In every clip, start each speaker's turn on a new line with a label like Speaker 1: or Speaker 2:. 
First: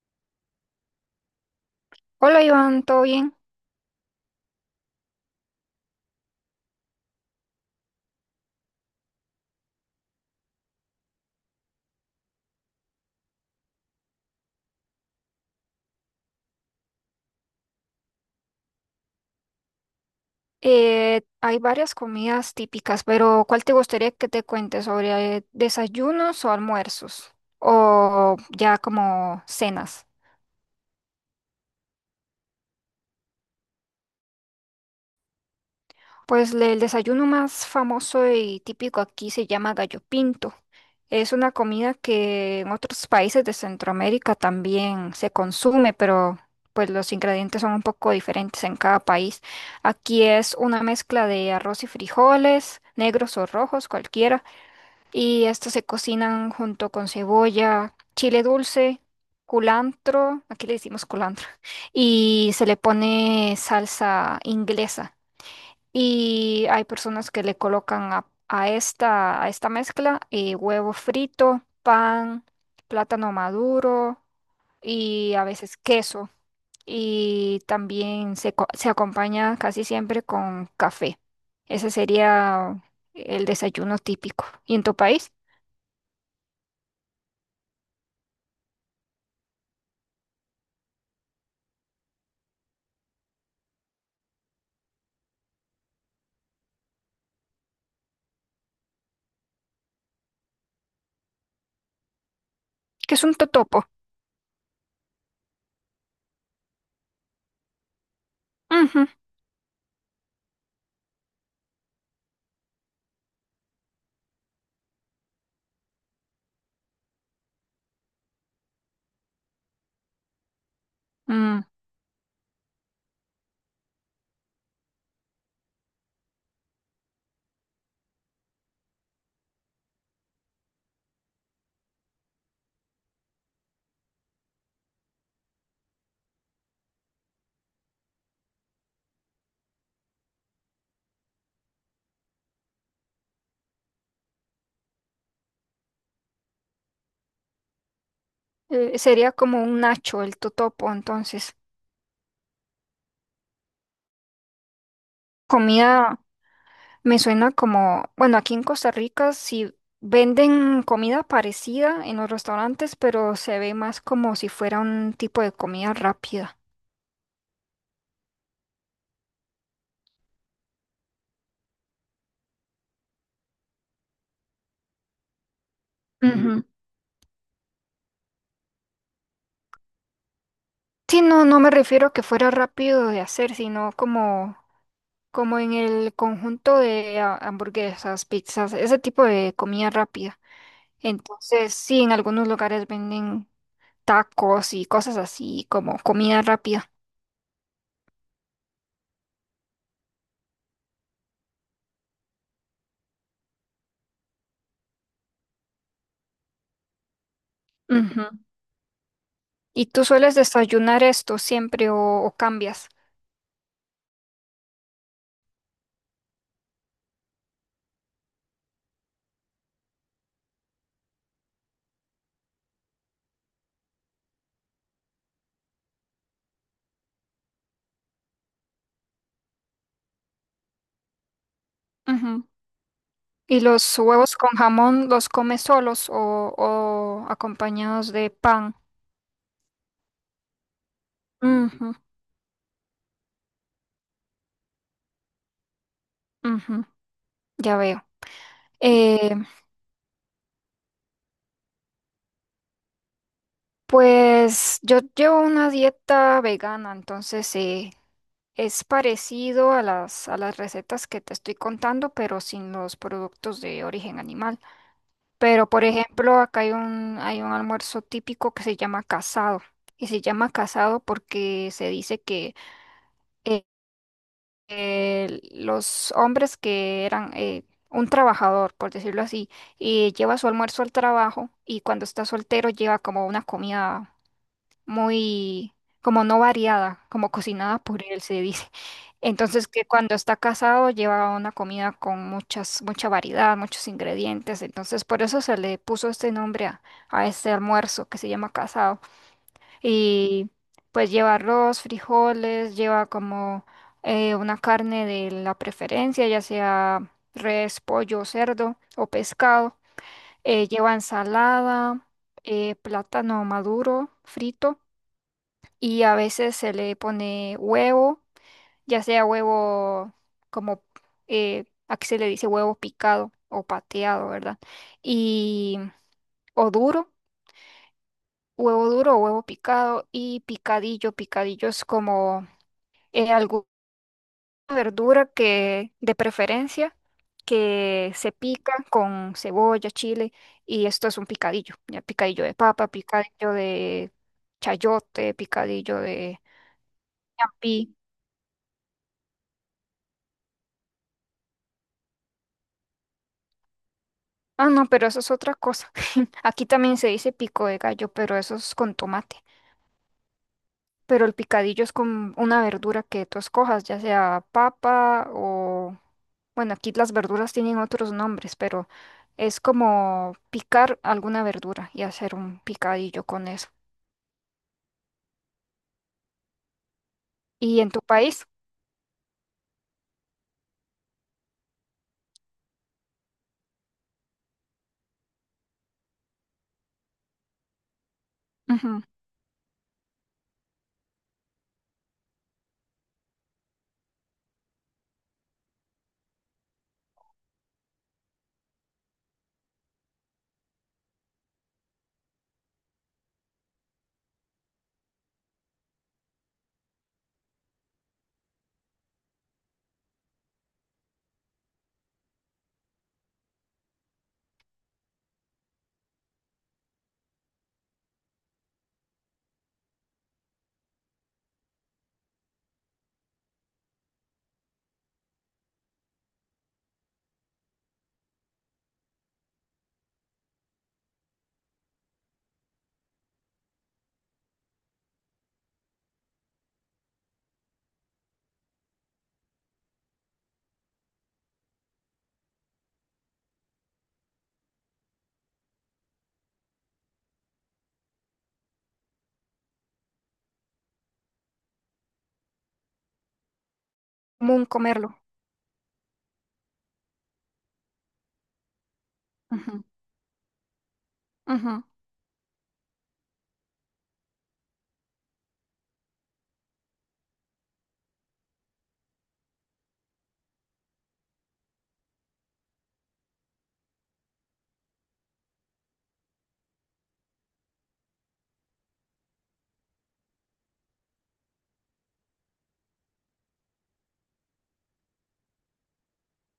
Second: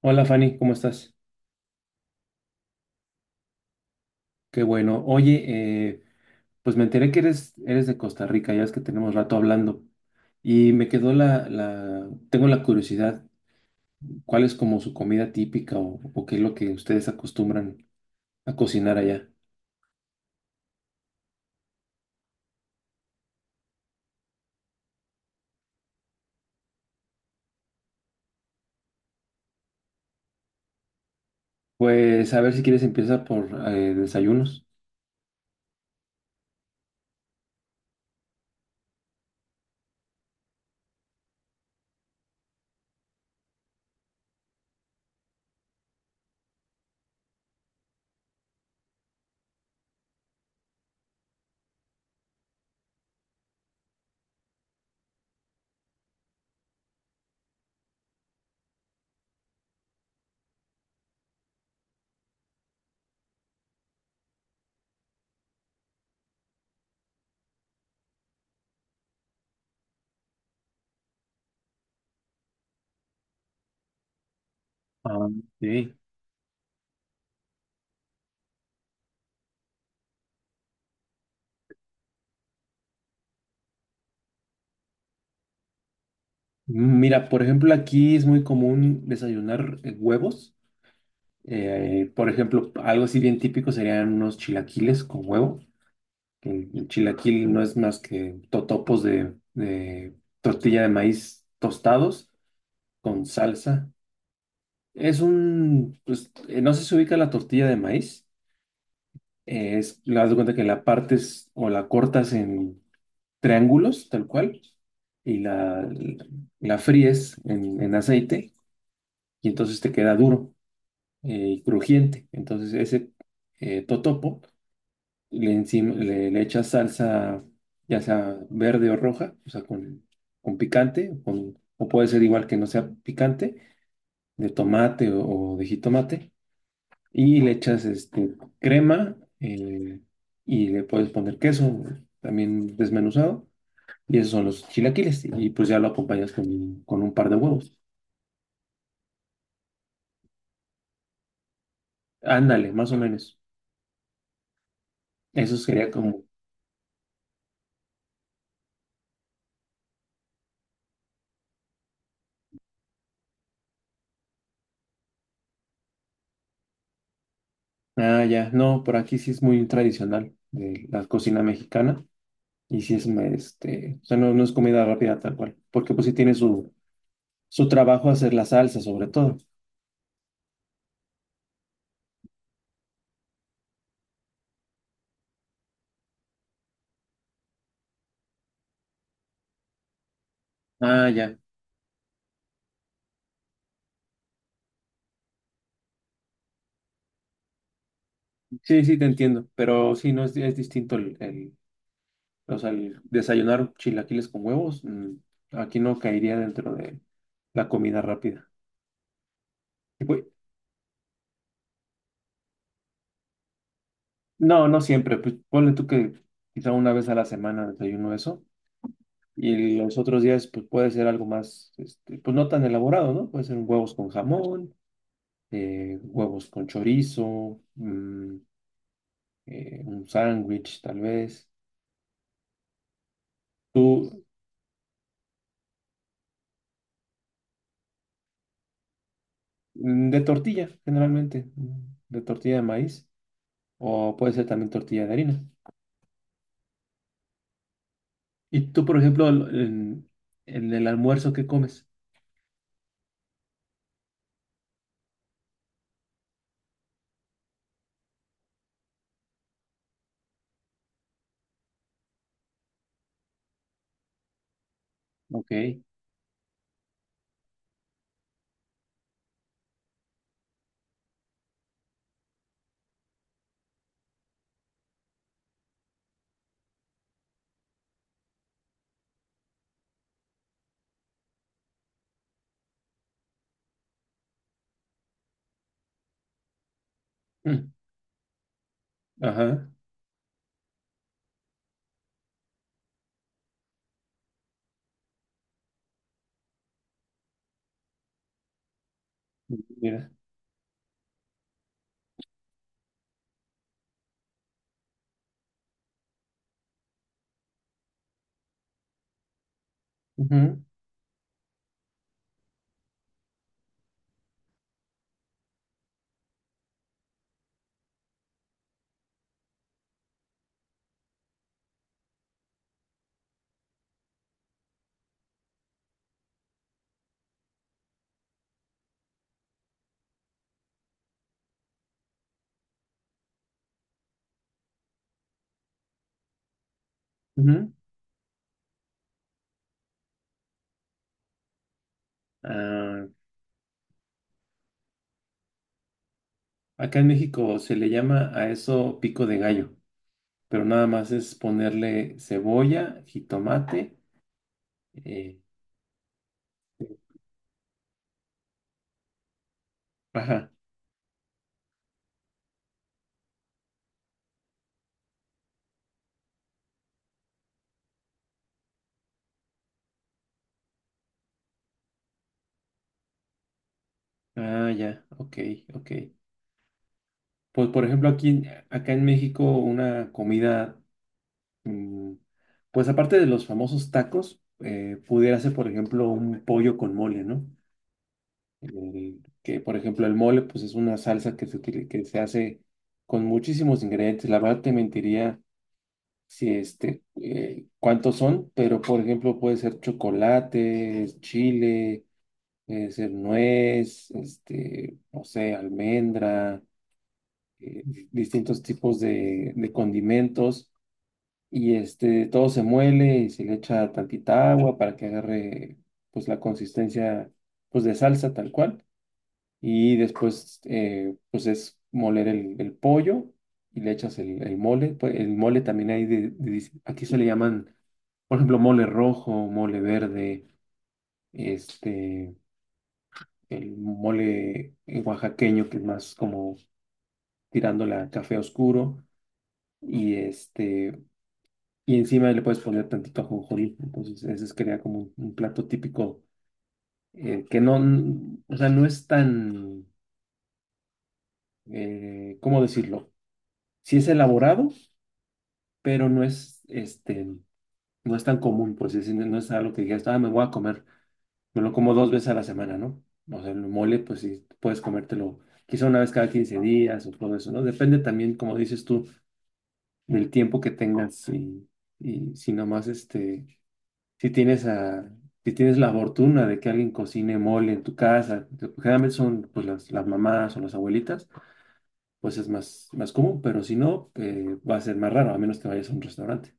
Speaker 1: Hola Fanny, ¿cómo estás?
Speaker 2: Hola Iván, ¿todo bien?
Speaker 1: Qué bueno. Oye, pues me enteré que eres de Costa Rica, ya es que tenemos rato hablando. Y me quedó tengo la curiosidad, ¿cuál es como su comida típica o qué es lo que ustedes acostumbran a cocinar allá?
Speaker 2: Hay varias comidas típicas, pero ¿cuál te gustaría que te cuente sobre desayunos o almuerzos? O ya como cenas.
Speaker 1: Pues a ver si quieres empieza por desayunos.
Speaker 2: Pues el desayuno más famoso y típico aquí se llama gallo pinto. Es una comida que en otros países de Centroamérica también se consume, pero pues los ingredientes son un poco diferentes en cada país. Aquí es una mezcla de arroz y frijoles, negros o rojos, cualquiera, y estos se cocinan junto con cebolla, chile dulce, culantro, aquí le decimos culantro, y se le pone salsa inglesa. Y hay personas que le colocan a esta mezcla, huevo frito, pan, plátano maduro
Speaker 1: Ah,
Speaker 2: y a veces
Speaker 1: sí.
Speaker 2: queso. Y también se se acompaña casi siempre con café. Ese sería el desayuno típico. ¿Y en tu país?
Speaker 1: Mira, por ejemplo, aquí es muy común desayunar huevos. Por ejemplo, algo así bien típico serían unos chilaquiles con huevo. El chilaquil no es más que totopos de tortilla de maíz tostados
Speaker 2: ¿Que es
Speaker 1: con
Speaker 2: un totopo?
Speaker 1: salsa. Es un, pues, no sé si se ubica la tortilla de maíz.
Speaker 2: Ujú.
Speaker 1: Es, la das de cuenta que la partes o la cortas en triángulos, tal cual, y la fríes en aceite y entonces te queda duro
Speaker 2: Mm,
Speaker 1: y crujiente. Entonces ese totopo encima, le echas salsa, ya sea verde o roja, o sea, con picante, o puede ser igual que no sea picante, de tomate o de jitomate, y le echas este, crema y le puedes poner queso también desmenuzado, y esos son los chilaquiles, y pues ya lo acompañas con un par de huevos.
Speaker 2: sería como un nacho el totopo, entonces.
Speaker 1: Ándale, más o menos. Eso sería
Speaker 2: Comida
Speaker 1: como...
Speaker 2: me suena como, bueno, aquí en Costa Rica sí venden comida parecida en los restaurantes, pero se ve más como si fuera un tipo de comida rápida.
Speaker 1: Ah, ya, no, por aquí sí es muy tradicional de la cocina mexicana. Y si es, este, o sea, no, no es comida rápida tal cual, porque pues sí tiene
Speaker 2: Ujú.
Speaker 1: su trabajo hacer la salsa sobre todo.
Speaker 2: Sí, no, no me refiero a que fuera rápido de hacer, sino como, como en el conjunto de ah, hamburguesas, pizzas, ese tipo de comida rápida.
Speaker 1: Ah, ya.
Speaker 2: Entonces, sí, en algunos lugares venden tacos y cosas así como comida rápida.
Speaker 1: Sí, sí, te entiendo, pero sí, no es, es distinto o sea, el desayunar chilaquiles con huevos, aquí no caería dentro de la comida
Speaker 2: Ujú.
Speaker 1: rápida.
Speaker 2: ¿Y
Speaker 1: Y,
Speaker 2: tú
Speaker 1: pues,
Speaker 2: sueles desayunar esto siempre o cambias?
Speaker 1: no, no siempre, pues ponle tú que quizá una vez a la semana desayuno eso, y los otros días pues puede ser algo más, este, pues no tan elaborado, ¿no? Puede ser huevos con jamón huevos con chorizo, un sándwich tal vez.
Speaker 2: Ujú. ¿Y los
Speaker 1: Tú,
Speaker 2: huevos con jamón los comes solos o acompañados de pan?
Speaker 1: de tortilla, generalmente,
Speaker 2: Ujú,
Speaker 1: de tortilla de maíz, o puede ser también tortilla de harina.
Speaker 2: ujú, ya veo.
Speaker 1: Y tú, por ejemplo,
Speaker 2: Eh,
Speaker 1: en el almuerzo, ¿qué comes?
Speaker 2: pues yo llevo una dieta vegana, entonces es parecido a a las recetas que te estoy contando, pero sin los productos de origen animal. Pero,
Speaker 1: Ok.
Speaker 2: por ejemplo, acá hay un almuerzo típico que se llama casado. Y se llama casado porque se dice que eh, los hombres que eran un trabajador, por decirlo así, y lleva su almuerzo al trabajo, y cuando está soltero lleva como una comida muy como no variada, como
Speaker 1: Mm.
Speaker 2: cocinada por él se dice.
Speaker 1: Ajá,
Speaker 2: Entonces que cuando está casado lleva una comida con mucha variedad, muchos ingredientes. Entonces por eso se le puso este nombre a este almuerzo que se llama casado.
Speaker 1: mira.
Speaker 2: Y pues lleva arroz, frijoles, lleva como una carne de la preferencia, ya sea res, pollo, cerdo o pescado.
Speaker 1: Ujú,
Speaker 2: Lleva ensalada, plátano maduro, frito, y a veces se le pone huevo, ya sea huevo como aquí se le dice huevo picado o pateado, ¿verdad? Y o duro, huevo duro o huevo picado y picadillo. Picadillo es como alguna verdura que de preferencia
Speaker 1: ujú.
Speaker 2: que se pica con cebolla, chile, y esto es un picadillo. Ya picadillo de papa,
Speaker 1: Ah,
Speaker 2: picadillo de chayote, picadillo de
Speaker 1: acá en México se le
Speaker 2: ñapi.
Speaker 1: llama a eso pico de gallo, pero nada más es ponerle cebolla, jitomate,
Speaker 2: Ah, no, pero eso es
Speaker 1: eh,
Speaker 2: otra cosa. Aquí también se dice pico de gallo, pero eso es con tomate.
Speaker 1: ajá.
Speaker 2: Pero el picadillo es con una verdura que tú escojas, ya sea papa o... Bueno, aquí las verduras tienen otros nombres, pero es como picar alguna verdura y hacer un picadillo con eso.
Speaker 1: Ah, ya, ok, ok. Pues
Speaker 2: ¿Y
Speaker 1: por
Speaker 2: en tu
Speaker 1: ejemplo aquí,
Speaker 2: país?
Speaker 1: acá en México, una comida, mm, pues aparte de los famosos tacos, pudiera ser por ejemplo un pollo con mole, ¿no?
Speaker 2: Ujú.
Speaker 1: Eh, que por ejemplo el mole, pues es una salsa que se hace con muchísimos ingredientes. La verdad te mentiría si este, cuántos son, pero por ejemplo puede ser chocolate, chile, puede ser nuez, este, no sé, almendra eh, distintos tipos de condimentos y este, todo se muele y se le echa tantita agua para que agarre pues la consistencia pues de salsa tal cual y después pues es moler el pollo y le echas el mole, pues, el mole también hay de. Aquí se le llaman por ejemplo mole rojo, mole verde, este el mole oaxaqueño que es más como tirando la café oscuro y este. Y encima le puedes poner tantito ajonjolí. Entonces, ese sería como un, plato típico que no, o sea, no es tan, ¿cómo decirlo? Sí es
Speaker 2: Común
Speaker 1: elaborado,
Speaker 2: comerlo.
Speaker 1: pero no es, este, no es tan común, pues no es algo que
Speaker 2: Ujú,
Speaker 1: digas, ah, me voy a comer, me lo
Speaker 2: ujú.
Speaker 1: como dos veces a la semana, ¿no? O sea, el mole, pues sí, puedes comértelo quizá una vez cada 15 días o todo eso, ¿no? Depende también, como dices tú, del tiempo que tengas y si nomás, este si tienes a, si tienes la fortuna de que alguien cocine mole en tu casa, que generalmente son pues las mamás o las abuelitas, pues es más, más común, pero si no, va a ser más raro, a menos que vayas a un restaurante.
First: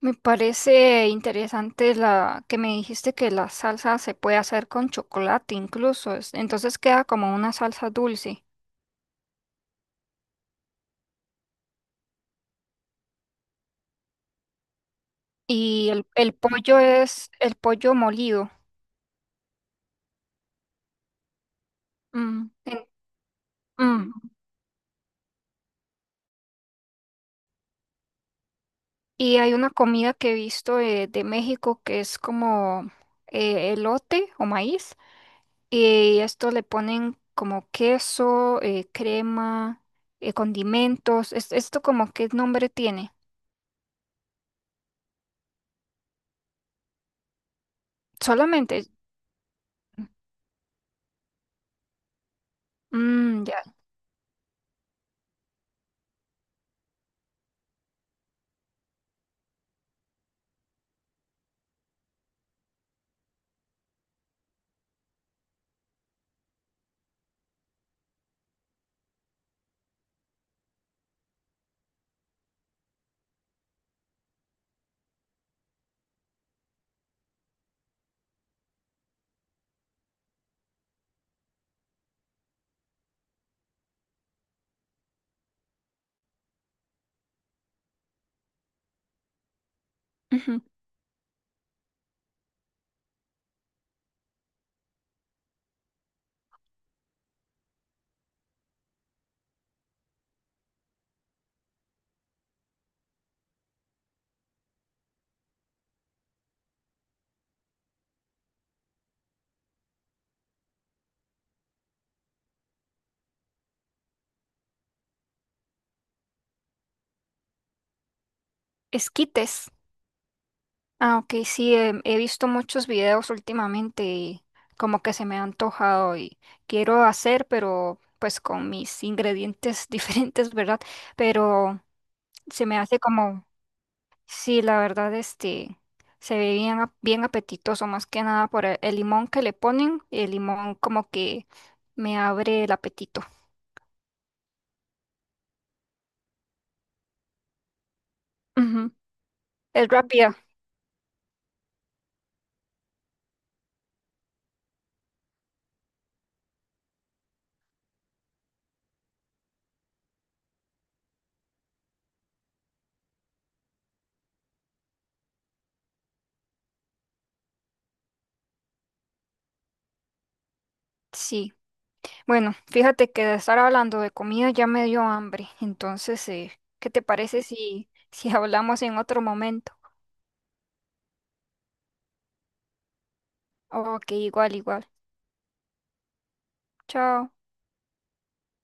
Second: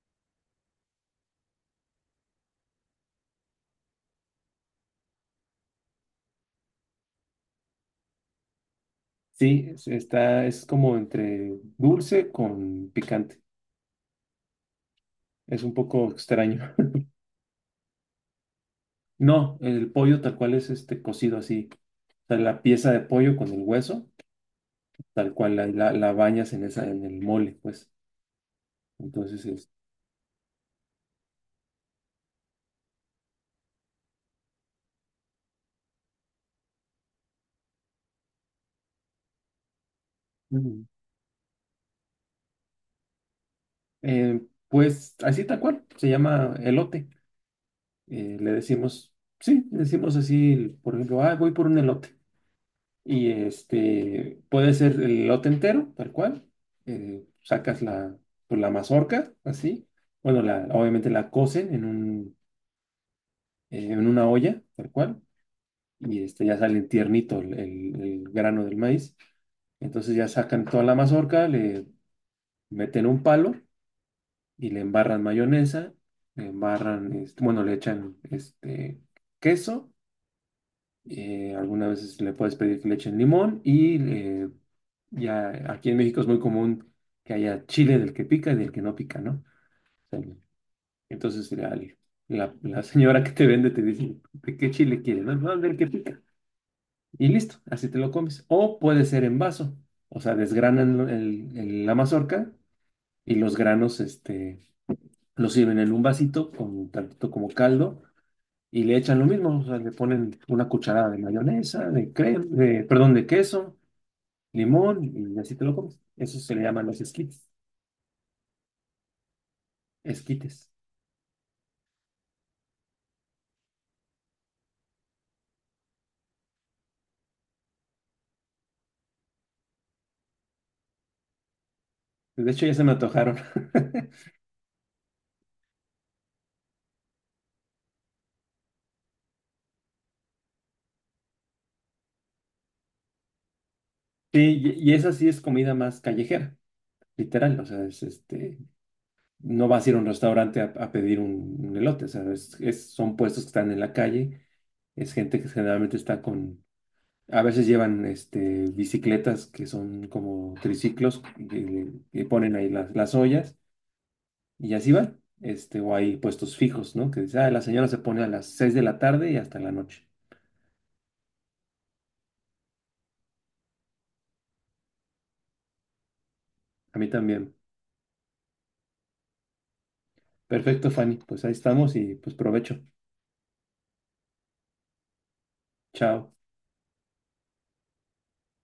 Speaker 2: Me parece interesante la que me dijiste, que la salsa se puede hacer con chocolate incluso, es- entonces queda como una salsa dulce.
Speaker 1: Sí, está, es como entre dulce con picante. Es un
Speaker 2: Y
Speaker 1: poco
Speaker 2: el
Speaker 1: extraño.
Speaker 2: pollo es el pollo molido.
Speaker 1: No, el pollo tal cual es este cocido así. O sea,
Speaker 2: Mm,
Speaker 1: la
Speaker 2: en-
Speaker 1: pieza de pollo con el hueso,
Speaker 2: mm.
Speaker 1: tal cual la bañas en esa, en el mole, pues.
Speaker 2: Y hay
Speaker 1: Entonces
Speaker 2: una comida que he visto de México que es como elote o maíz. Y esto le ponen como queso, crema,
Speaker 1: es.
Speaker 2: condimentos. Es- ¿esto como qué nombre tiene?
Speaker 1: Eh, pues así tal cual, se llama elote. Le
Speaker 2: Solamente.
Speaker 1: decimos, sí, le decimos así, por ejemplo, ah, voy por un elote. Y
Speaker 2: Mm, ya.
Speaker 1: este, puede ser el elote entero, tal cual. Sacas la, pues, la mazorca, así. Bueno, la, obviamente la cocen en un, en una olla, tal cual. Y este, ya sale tiernito el, el grano del maíz. Entonces ya sacan toda la mazorca, le meten un palo y le embarran mayonesa, le embarran, este, bueno, le echan este queso, algunas veces le puedes pedir que le echen limón y ya aquí en México es muy común que haya chile del que pica y del que no pica, ¿no? O sea, entonces la señora que te vende te dice, ¿de qué chile quieres? No, no, del que pica. Y listo, así te lo comes. O puede ser en vaso, o sea, desgranan la mazorca y los granos, este lo sirven en un vasito con tantito como caldo y le echan lo mismo, o sea, le ponen una cucharada de mayonesa, de crema, de, perdón, de queso, limón y así te lo comes. Eso se le llaman los esquites,
Speaker 2: Esquites.
Speaker 1: esquites.
Speaker 2: Ah, ok, sí, em, he visto muchos videos últimamente, y como que se me ha antojado y quiero hacer, pero pues con mis ingredientes diferentes, ¿verdad? Pero
Speaker 1: De
Speaker 2: se
Speaker 1: hecho, ya
Speaker 2: me
Speaker 1: se me
Speaker 2: hace
Speaker 1: antojaron.
Speaker 2: como, sí, la verdad, este, se ve bien, ap- bien apetitoso, más que nada por el limón que le ponen, el limón como que me abre el apetito.
Speaker 1: Sí, y esa sí es comida más callejera, literal, o sea, es este,
Speaker 2: Ujú.
Speaker 1: no vas
Speaker 2: Es
Speaker 1: a ir a un
Speaker 2: rápida,
Speaker 1: restaurante a pedir un, elote, o sea, son puestos que están en la calle, es gente que generalmente está con. A veces llevan este, bicicletas que son como triciclos que ponen ahí las ollas y así van. Este, o hay puestos fijos, ¿no? Que dice, ah, la señora se pone a las 6 de la tarde y hasta la noche.
Speaker 2: sí. Bueno, fíjate que de estar hablando de comida ya me dio hambre, entonces, ¿qué
Speaker 1: A
Speaker 2: te
Speaker 1: mí
Speaker 2: parece
Speaker 1: también.
Speaker 2: si, si hablamos en otro momento?
Speaker 1: Perfecto, Fanny. Pues ahí estamos y pues provecho.
Speaker 2: Ok, igual, igual.
Speaker 1: Chao.
Speaker 2: Chao.